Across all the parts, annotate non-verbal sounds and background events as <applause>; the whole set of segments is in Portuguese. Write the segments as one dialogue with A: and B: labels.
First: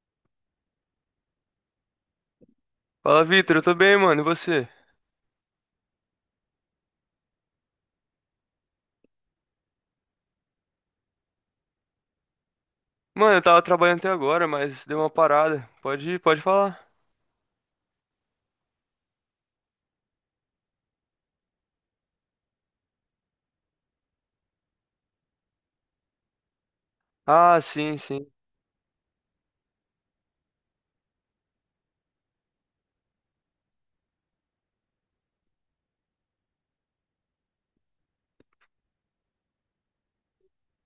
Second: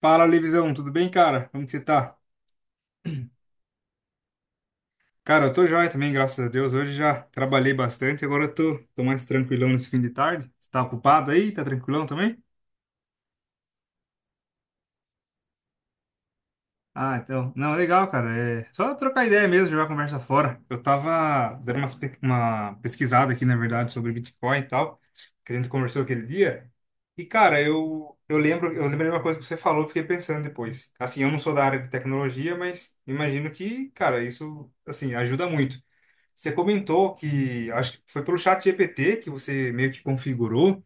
A: Fala, Levisão, tudo bem, cara? Como que você tá?
B: Fala, Vitor, eu tô bem, mano, e você?
A: Cara, eu tô joia também, graças a Deus. Hoje já trabalhei bastante, agora eu tô mais tranquilão nesse fim de tarde. Você tá ocupado aí? Tá tranquilão também?
B: Mano, eu tava trabalhando até agora, mas deu uma parada. Pode ir, pode falar.
A: Ah, então. Não, legal, cara. É só trocar ideia mesmo, jogar a conversa fora. Eu tava dando uma pesquisada aqui, na verdade, sobre Bitcoin e tal, que a gente conversou aquele dia. E, cara,
B: Ah, sim, sim.
A: eu lembrei de uma coisa que você falou, fiquei pensando depois. Assim, eu não sou da área de tecnologia, mas imagino que, cara, isso, assim, ajuda muito. Você comentou que acho que foi pelo chat GPT que você meio que configurou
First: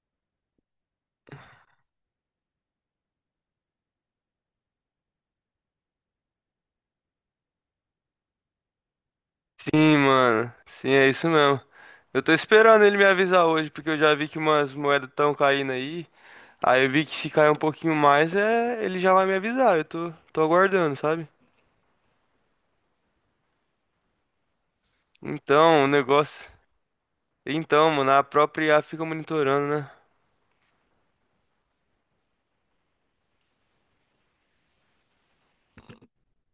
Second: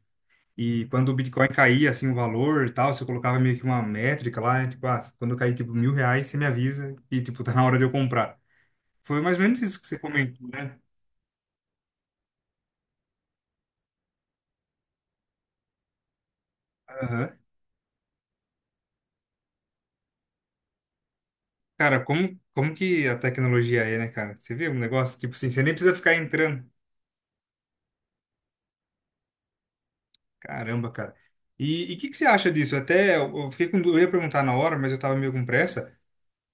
A: e quando o Bitcoin caía assim o valor e tal, você colocava meio que uma métrica lá, tipo, ah, quando cair tipo mil reais, você me avisa e tipo, tá na hora de eu comprar. Foi mais ou menos isso que
B: Sim,
A: você comentou,
B: mano.
A: né?
B: Sim, é isso mesmo. Eu tô esperando ele me avisar hoje, porque eu já vi que umas moedas tão caindo aí. Aí eu vi que se
A: Aham.
B: cair um pouquinho mais, ele já vai me avisar. Eu tô aguardando, sabe?
A: Cara, como que a tecnologia é, né, cara? Você vê um negócio, tipo assim, você nem
B: Então, o
A: precisa ficar
B: negócio.
A: entrando.
B: Então, mano, a própria IA fica monitorando, né?
A: Caramba, cara. E que você acha disso? Até eu fiquei com, eu ia perguntar na hora, mas eu tava meio com pressa.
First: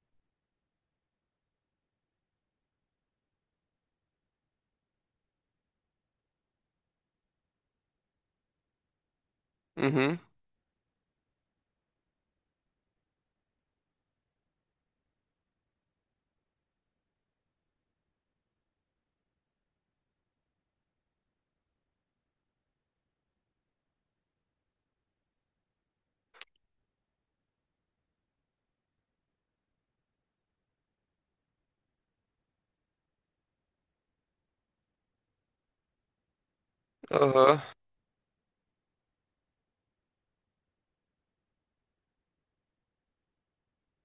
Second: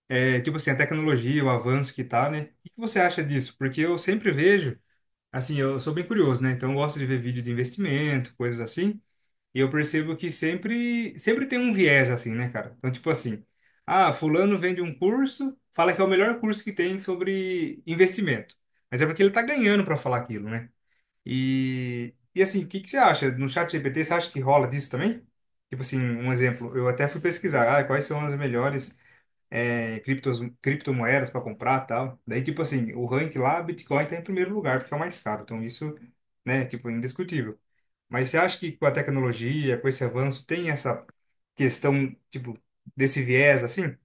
A: É, tipo assim, a tecnologia, o avanço que tá, né? O que que você acha disso? Porque eu sempre vejo, assim, eu sou bem curioso, né? Então eu gosto de ver vídeo de investimento, coisas assim, e eu percebo
B: Uhum.
A: que sempre tem um viés assim, né, cara? Então, tipo assim, ah, fulano vende um curso, fala que é o melhor curso que tem sobre investimento. Mas é porque ele tá ganhando para falar aquilo, né? E assim, o que que você acha? No chat GPT, você acha que rola disso também? Tipo assim, um exemplo, eu até fui pesquisar, ah, quais são as melhores é, criptos, criptomoedas para comprar tal. Daí, tipo assim, o rank lá, Bitcoin tá em primeiro lugar, porque é o mais caro. Então, isso, né, tipo, é indiscutível.
B: Aham.
A: Mas você acha que com a tecnologia, com esse avanço, tem essa questão, tipo, desse viés, assim?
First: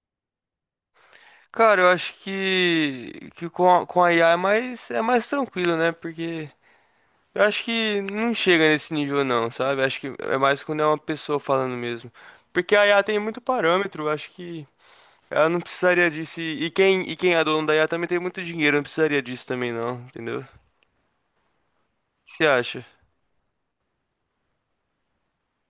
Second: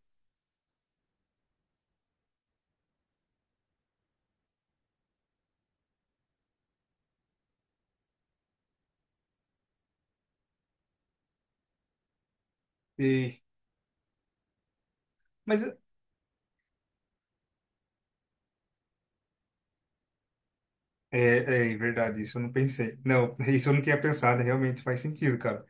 B: Cara, eu acho que, que com a IA é mais tranquilo, né? Porque eu acho que não chega nesse nível não, sabe? Acho que é mais quando é uma pessoa falando mesmo. Porque a IA tem muito
A: E,
B: parâmetro, acho que ela não
A: mas
B: precisaria disso. E quem é dono da IA também tem muito dinheiro, não precisaria disso também não, entendeu? O
A: é, é verdade, isso
B: que
A: eu
B: você
A: não
B: acha?
A: pensei. Não, <laughs> isso eu não tinha pensado, realmente faz sentido, cara.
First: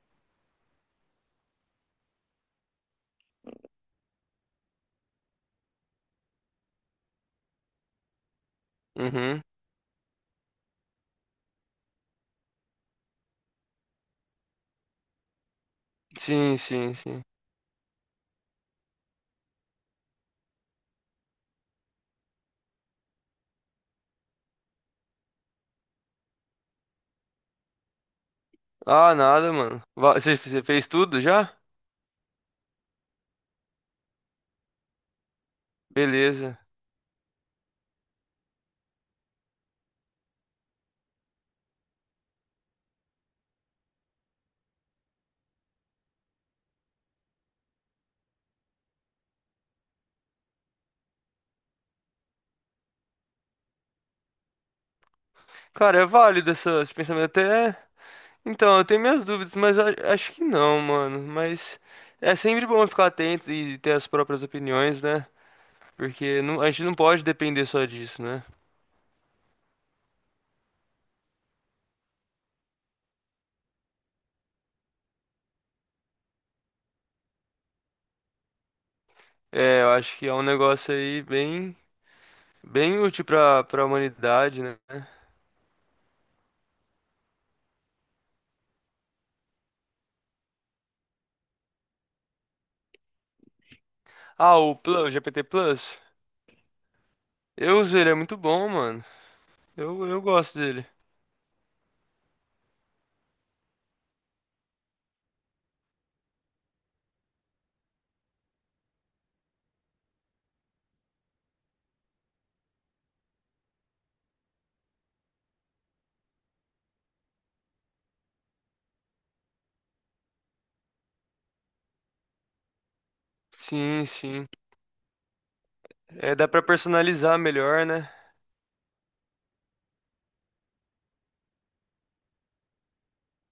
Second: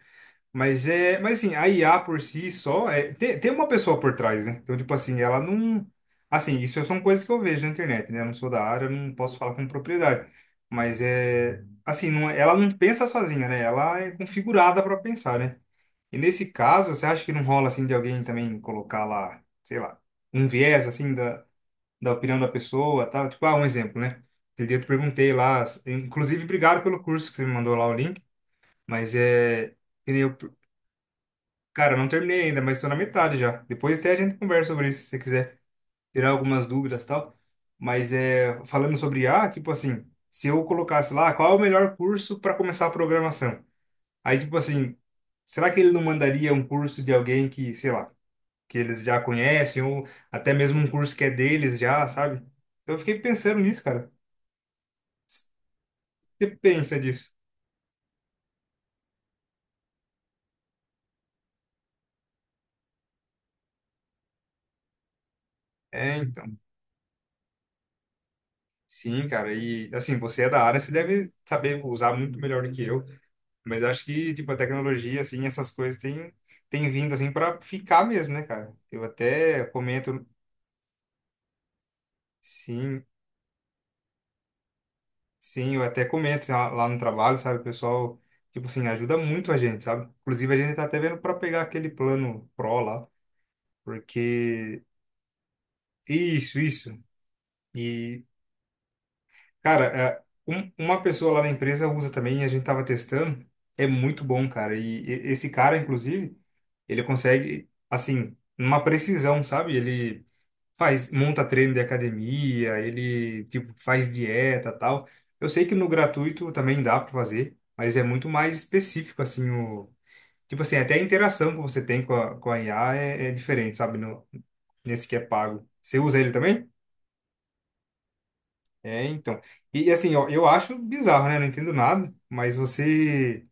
A: Mas é, mas assim, a IA por si só é, tem uma pessoa por trás, né? Então, tipo assim, ela não, assim, isso é, são coisas que eu vejo na internet, né? Eu não sou da área, eu não posso
B: Uhum.
A: falar com propriedade, mas é, assim, não, é, ela não pensa sozinha, né? Ela é configurada para pensar, né? E nesse
B: Sim,
A: caso,
B: sim,
A: você
B: sim.
A: acha que não rola assim de alguém também colocar lá, sei lá, um viés assim da, da opinião da pessoa, tal? Tipo, ah, um exemplo, né? Aquele dia eu te perguntei lá, inclusive obrigado pelo curso que você me mandou lá o link,
B: Ah,
A: mas
B: nada,
A: é
B: mano.
A: que nem eu.
B: Você fez tudo já?
A: Cara, eu não terminei ainda, mas estou na metade já. Depois até a gente conversa sobre isso, se você quiser tirar
B: Beleza.
A: algumas dúvidas e tal. Mas é, falando sobre IA, tipo assim, se eu colocasse lá, qual é o melhor curso para começar a programação? Aí, tipo assim, será que ele não mandaria um curso de alguém que, sei lá, que eles já conhecem, ou até mesmo um curso que é deles já, sabe? Então eu fiquei pensando nisso, cara.
B: Cara, é válido
A: Você
B: esse
A: pensa
B: pensamento
A: disso?
B: até. Então, eu tenho minhas dúvidas, mas acho que não, mano. Mas é sempre bom ficar atento e ter as próprias opiniões, né?
A: É,
B: Porque
A: então.
B: a gente não pode depender só disso, né?
A: Sim, cara. E assim, você é da área, você deve saber usar muito melhor do que eu. Mas eu acho que, tipo, a tecnologia, assim, essas coisas têm, têm vindo, assim, para ficar mesmo, né, cara? Eu até
B: É, eu acho
A: comento,
B: que é um negócio aí bem, bem
A: sim,
B: útil pra humanidade, né?
A: sim, eu até comento assim, lá no trabalho, sabe? O pessoal, tipo assim, ajuda muito a gente, sabe? Inclusive, a gente tá até vendo para pegar aquele plano Pro lá,
B: Ah, o
A: porque...
B: Plus, o GPT Plus.
A: Isso, isso.
B: Eu uso ele, é
A: E,
B: muito bom, mano.
A: cara,
B: Eu,
A: é,
B: eu gosto dele.
A: uma pessoa lá na empresa usa também, a gente tava testando, é muito bom, cara. E esse cara, inclusive, ele consegue, assim, uma precisão, sabe? Ele... faz, monta treino de academia, ele tipo faz dieta, tal. Eu sei que no gratuito também dá para fazer, mas é muito mais específico assim o tipo assim, até a interação que você tem com a IA é, é diferente, sabe,
B: Sim,
A: no
B: sim.
A: nesse que é pago. Você usa ele
B: É, dá pra
A: também?
B: personalizar melhor, né?
A: É, então. E assim, ó, eu acho bizarro, né? Não entendo nada, mas você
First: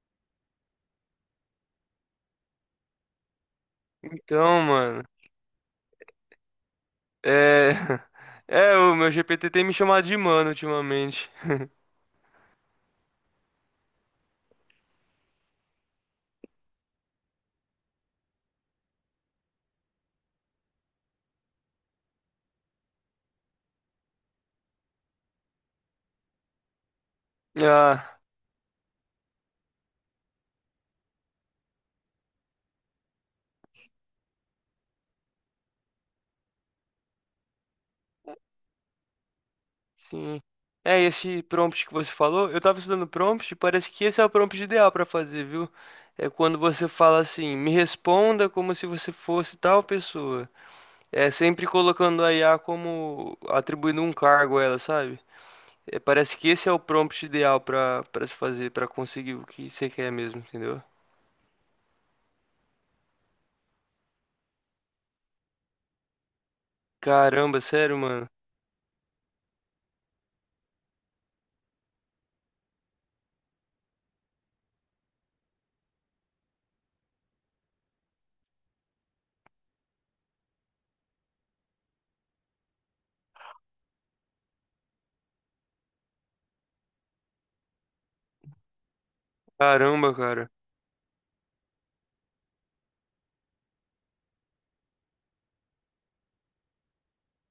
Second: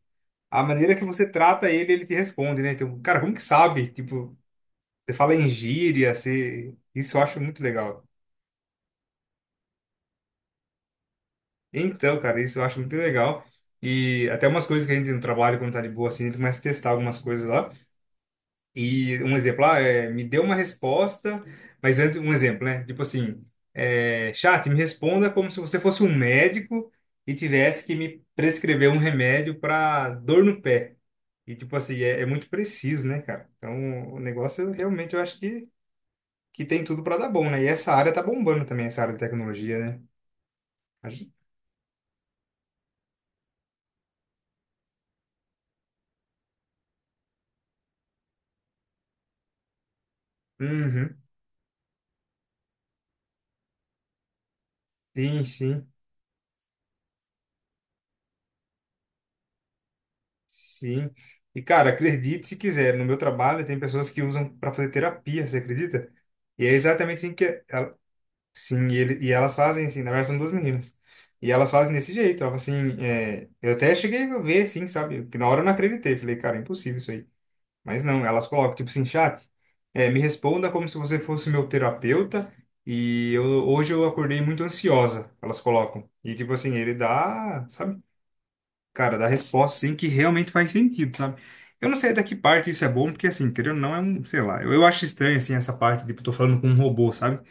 A: a maneira que você trata ele, ele te responde, né? Então, cara, como que sabe? Tipo,
B: Então, mano.
A: você fala em gíria, você... isso eu acho muito
B: É.
A: legal.
B: <laughs> É, o meu GPT tem me chamado de mano ultimamente.
A: Então, cara, isso eu acho muito legal. E até umas coisas que a gente no trabalho, quando tá de boa, assim, a gente começa a testar algumas coisas lá. E um exemplo lá é, me deu uma resposta, mas antes, um exemplo, né? Tipo assim, é, chat, me responda como se você fosse um médico e tivesse que
B: Ah.
A: me prescrever um remédio para dor no pé. E, tipo assim, é, é muito preciso, né, cara? Então, o negócio, realmente, eu acho que tem tudo para dar bom, né? E essa área tá bombando também, essa área de tecnologia, né?
B: Sim. É,
A: A gente.
B: esse prompt que você falou, eu tava estudando prompt e parece que esse é o prompt ideal pra fazer, viu? É quando você fala assim, me responda como se você fosse tal pessoa.
A: Uhum.
B: É sempre colocando a IA como atribuindo um cargo a ela, sabe?
A: Sim, sim.
B: É, parece que esse é o prompt ideal pra para se fazer, pra conseguir o que você quer mesmo, entendeu?
A: Sim. E, cara, acredite se quiser, no meu trabalho tem pessoas que usam para fazer terapia, você acredita? E é exatamente assim que
B: Caramba,
A: é, ela,
B: sério, mano.
A: sim, e, ele, e elas fazem assim, na verdade são duas meninas. E elas fazem desse jeito, ela fala assim, é, eu até cheguei a ver assim, sabe? Que na hora eu não acreditei, falei, cara, é impossível isso aí. Mas não, elas colocam tipo assim, chat, é, me responda como se você fosse meu terapeuta e eu, hoje eu acordei muito ansiosa, elas colocam. E tipo assim, ele dá, sabe? Cara, dar resposta assim que
B: Caramba, cara.
A: realmente faz sentido, sabe? Eu não sei até que parte isso é bom, porque assim, querendo ou não, é um, sei lá, eu acho estranho assim essa parte, tipo, eu tô falando com um robô, sabe?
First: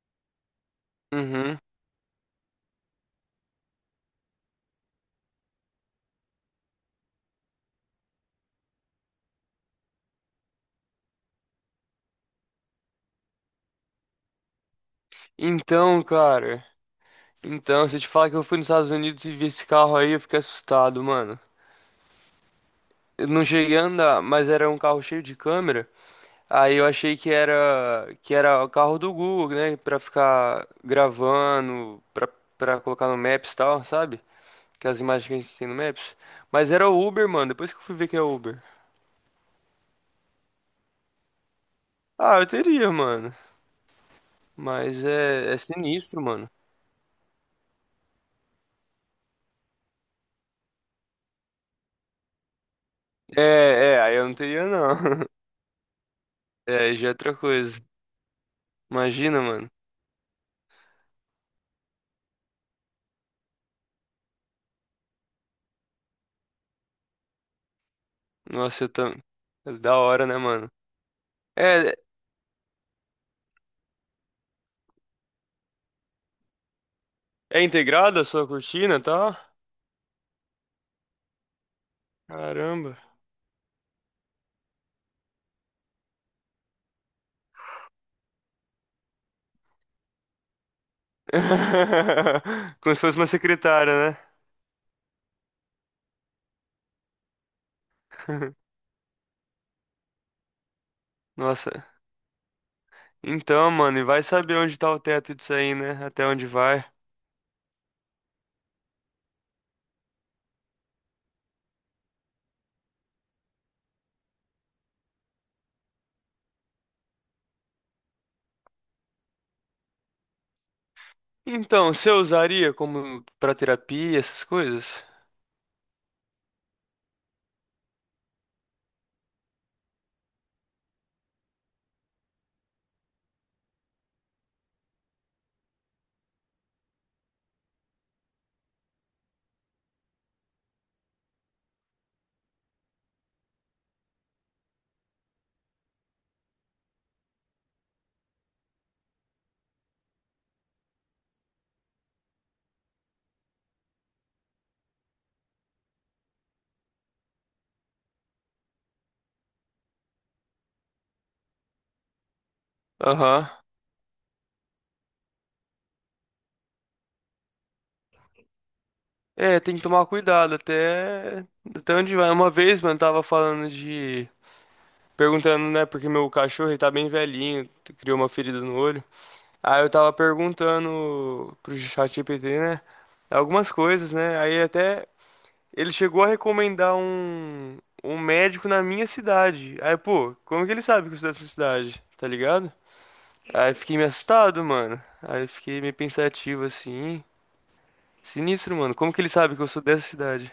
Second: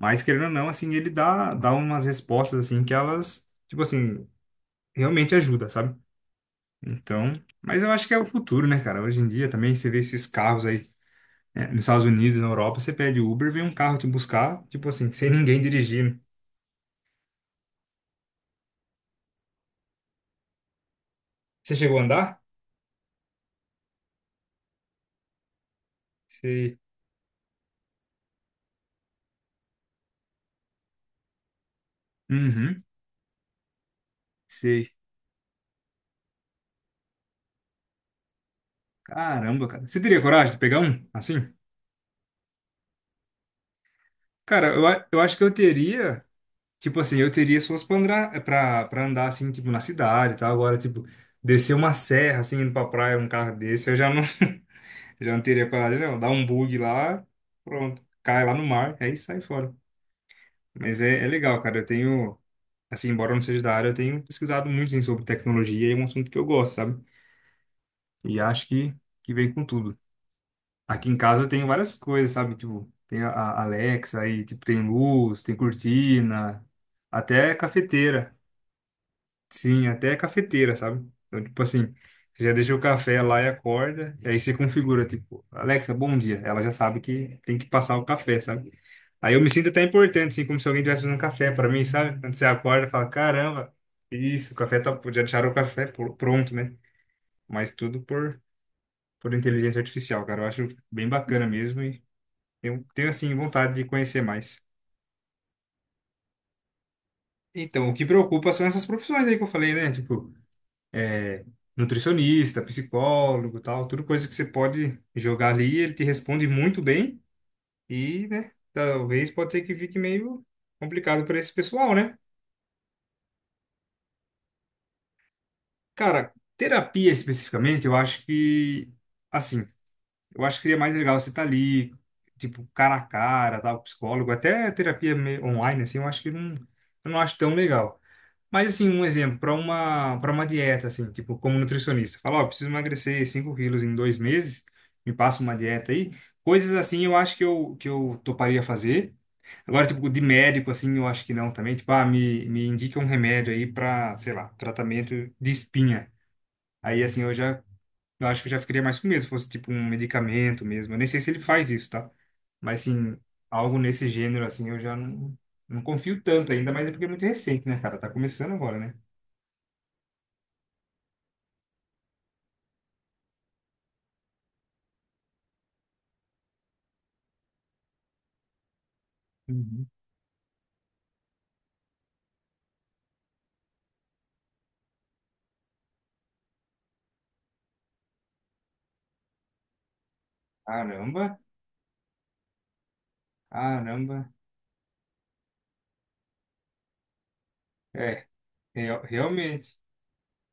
A: Mas querendo ou não, assim, ele
B: Uhum.
A: dá umas respostas assim que elas, tipo assim, realmente ajuda, sabe? Então, mas eu acho que é o futuro, né, cara? Hoje em dia também você vê esses carros aí, né, nos Estados Unidos, na Europa, você pede Uber, vem um carro te buscar, tipo assim, sem ninguém
B: Então,
A: dirigindo.
B: cara. Então, se eu te falar que eu fui nos Estados Unidos e vi esse carro aí, eu fiquei assustado, mano.
A: Você chegou a andar?
B: Eu não cheguei a andar, mas era um carro cheio de câmera. Aí
A: Sei.
B: eu achei que era o carro do Google, né, pra ficar gravando, pra para
A: Uhum,
B: colocar no Maps e tal, sabe? Que
A: sei.
B: as imagens que a gente tem no Maps. Mas era o Uber, mano. Depois que eu fui ver que é Uber.
A: Caramba, cara. Você teria coragem de pegar um assim?
B: Ah, eu teria, mano.
A: Cara,
B: Mas
A: eu acho que eu
B: é, é sinistro,
A: teria,
B: mano.
A: tipo assim, eu teria se fosse pra andar, pra andar assim, tipo, na cidade e tal. Agora, tipo, descer uma serra, assim, indo pra praia, um
B: É,
A: carro desse, eu
B: é,
A: já
B: aí
A: não,
B: eu não teria não.
A: <laughs>
B: <laughs>
A: já não teria coragem, não. Dá um bug
B: É, aí já é
A: lá,
B: outra coisa.
A: pronto, cai lá no mar, aí sai
B: Imagina, mano.
A: fora. Mas é, é legal, cara. Eu tenho, assim, embora eu não seja da área, eu tenho pesquisado muito, assim, sobre tecnologia e é um assunto que eu gosto, sabe? E acho
B: Nossa, eu tô...
A: que vem com tudo.
B: Da hora, né, mano?
A: Aqui em casa eu tenho
B: É,
A: várias coisas, sabe? Tipo, tem a Alexa aí, tipo, tem luz, tem cortina, até
B: é integrada a
A: cafeteira.
B: sua cortina, tá?
A: Sim, até cafeteira, sabe? Então, tipo assim, você já deixa o
B: Caramba.
A: café lá e acorda, e aí você configura, tipo, Alexa, bom dia. Ela já sabe que tem que passar o café, sabe? Aí eu me sinto até importante, assim, como se alguém estivesse fazendo café pra mim, sabe? Quando você
B: <laughs>
A: acorda,
B: Como se
A: fala,
B: fosse uma
A: caramba,
B: secretária, né?
A: isso, o café tá, já deixaram o café pronto, né? Mas tudo
B: <laughs>
A: por inteligência artificial, cara. Eu acho bem bacana mesmo,
B: Nossa.
A: eu tenho, assim,
B: Então,
A: vontade de
B: mano, e
A: conhecer
B: vai saber
A: mais.
B: onde tá o teto disso aí, né? Até onde vai.
A: Então, o que preocupa são essas profissões aí que eu falei, né? Tipo, é, nutricionista, psicólogo, tal, tudo coisa que você pode jogar ali, ele te responde muito bem e, né, talvez pode ser que fique meio complicado para esse
B: Então,
A: pessoal,
B: você
A: né?
B: usaria como pra terapia, essas coisas?
A: Cara, terapia especificamente, eu acho que assim, eu acho que seria mais legal você estar ali, tipo, cara a cara, tal, psicólogo, até terapia online assim, eu acho que não, eu não acho tão legal. Mas assim, um exemplo, para uma dieta, assim, tipo, como nutricionista, fala, ó, preciso emagrecer 5 quilos em dois meses, me passa uma dieta aí. Coisas assim eu acho que que eu toparia fazer. Agora, tipo, de médico, assim, eu acho que não também. Tipo, ah, me indica um remédio aí para, sei lá, tratamento de espinha. Aí, assim, eu já, eu acho que eu já ficaria mais com medo se fosse, tipo, um medicamento mesmo. Eu nem sei se ele faz isso, tá? Mas, assim,
B: Aham.
A: algo nesse gênero, assim, eu já não, não confio tanto ainda, mas é porque é muito recente, né, cara? Tá começando agora, né?
B: É, tem que tomar cuidado até até onde vai. Uma vez, mano, tava falando de perguntando, né, porque meu cachorro ele tá bem velhinho, criou uma ferida no olho. Aí
A: Uhum.
B: eu tava perguntando pro ChatGPT, né, algumas coisas, né? Aí até ele chegou a recomendar um, um médico na minha cidade. Aí, pô, como que ele sabe que eu sou
A: Caramba,
B: dessa cidade? Tá ligado? Aí fiquei meio
A: caramba.
B: assustado, mano. Aí fiquei meio pensativo assim.
A: É,
B: Sinistro, mano. Como que ele sabe que eu
A: realmente,
B: sou dessa cidade?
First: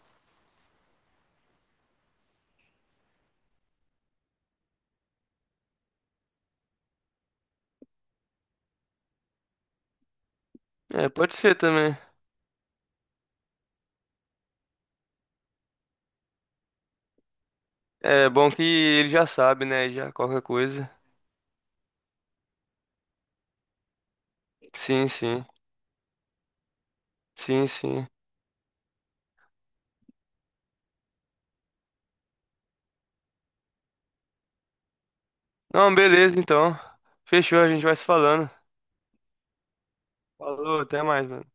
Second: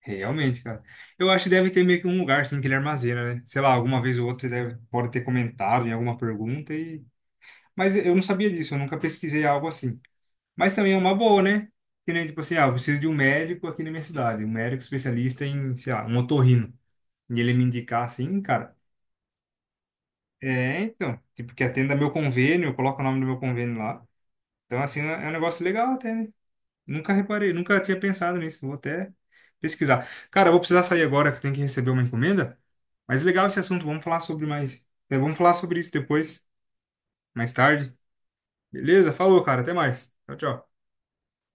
A: realmente, cara. Eu acho que deve ter meio que um lugar assim que ele armazena, né? Sei lá, alguma vez ou outra você deve, pode ter comentado em alguma pergunta e. Mas eu não sabia disso, eu nunca pesquisei algo assim. Mas também é
B: É,
A: uma
B: pode
A: boa,
B: ser
A: né?
B: também.
A: Que nem tipo assim, ah, eu preciso de um médico aqui na minha cidade, um médico especialista em, sei lá, um otorrino. E ele me indicar
B: É
A: assim,
B: bom que
A: cara.
B: ele já sabe, né? Já qualquer
A: É,
B: coisa.
A: então, tipo, que atenda meu convênio, eu coloco o nome do meu convênio lá. Então, assim,
B: Sim,
A: é um
B: sim.
A: negócio legal até, né? Nunca reparei,
B: Sim,
A: nunca tinha
B: sim.
A: pensado nisso. Vou até pesquisar. Cara, eu vou precisar sair agora que eu tenho que receber uma encomenda. Mas legal esse assunto, vamos falar sobre mais. É, vamos falar sobre isso
B: Não, beleza,
A: depois,
B: então.
A: mais
B: Fechou, a gente vai
A: tarde.
B: se falando.
A: Beleza? Falou, cara, até mais. Tchau, tchau.
B: Falou, até mais, mano.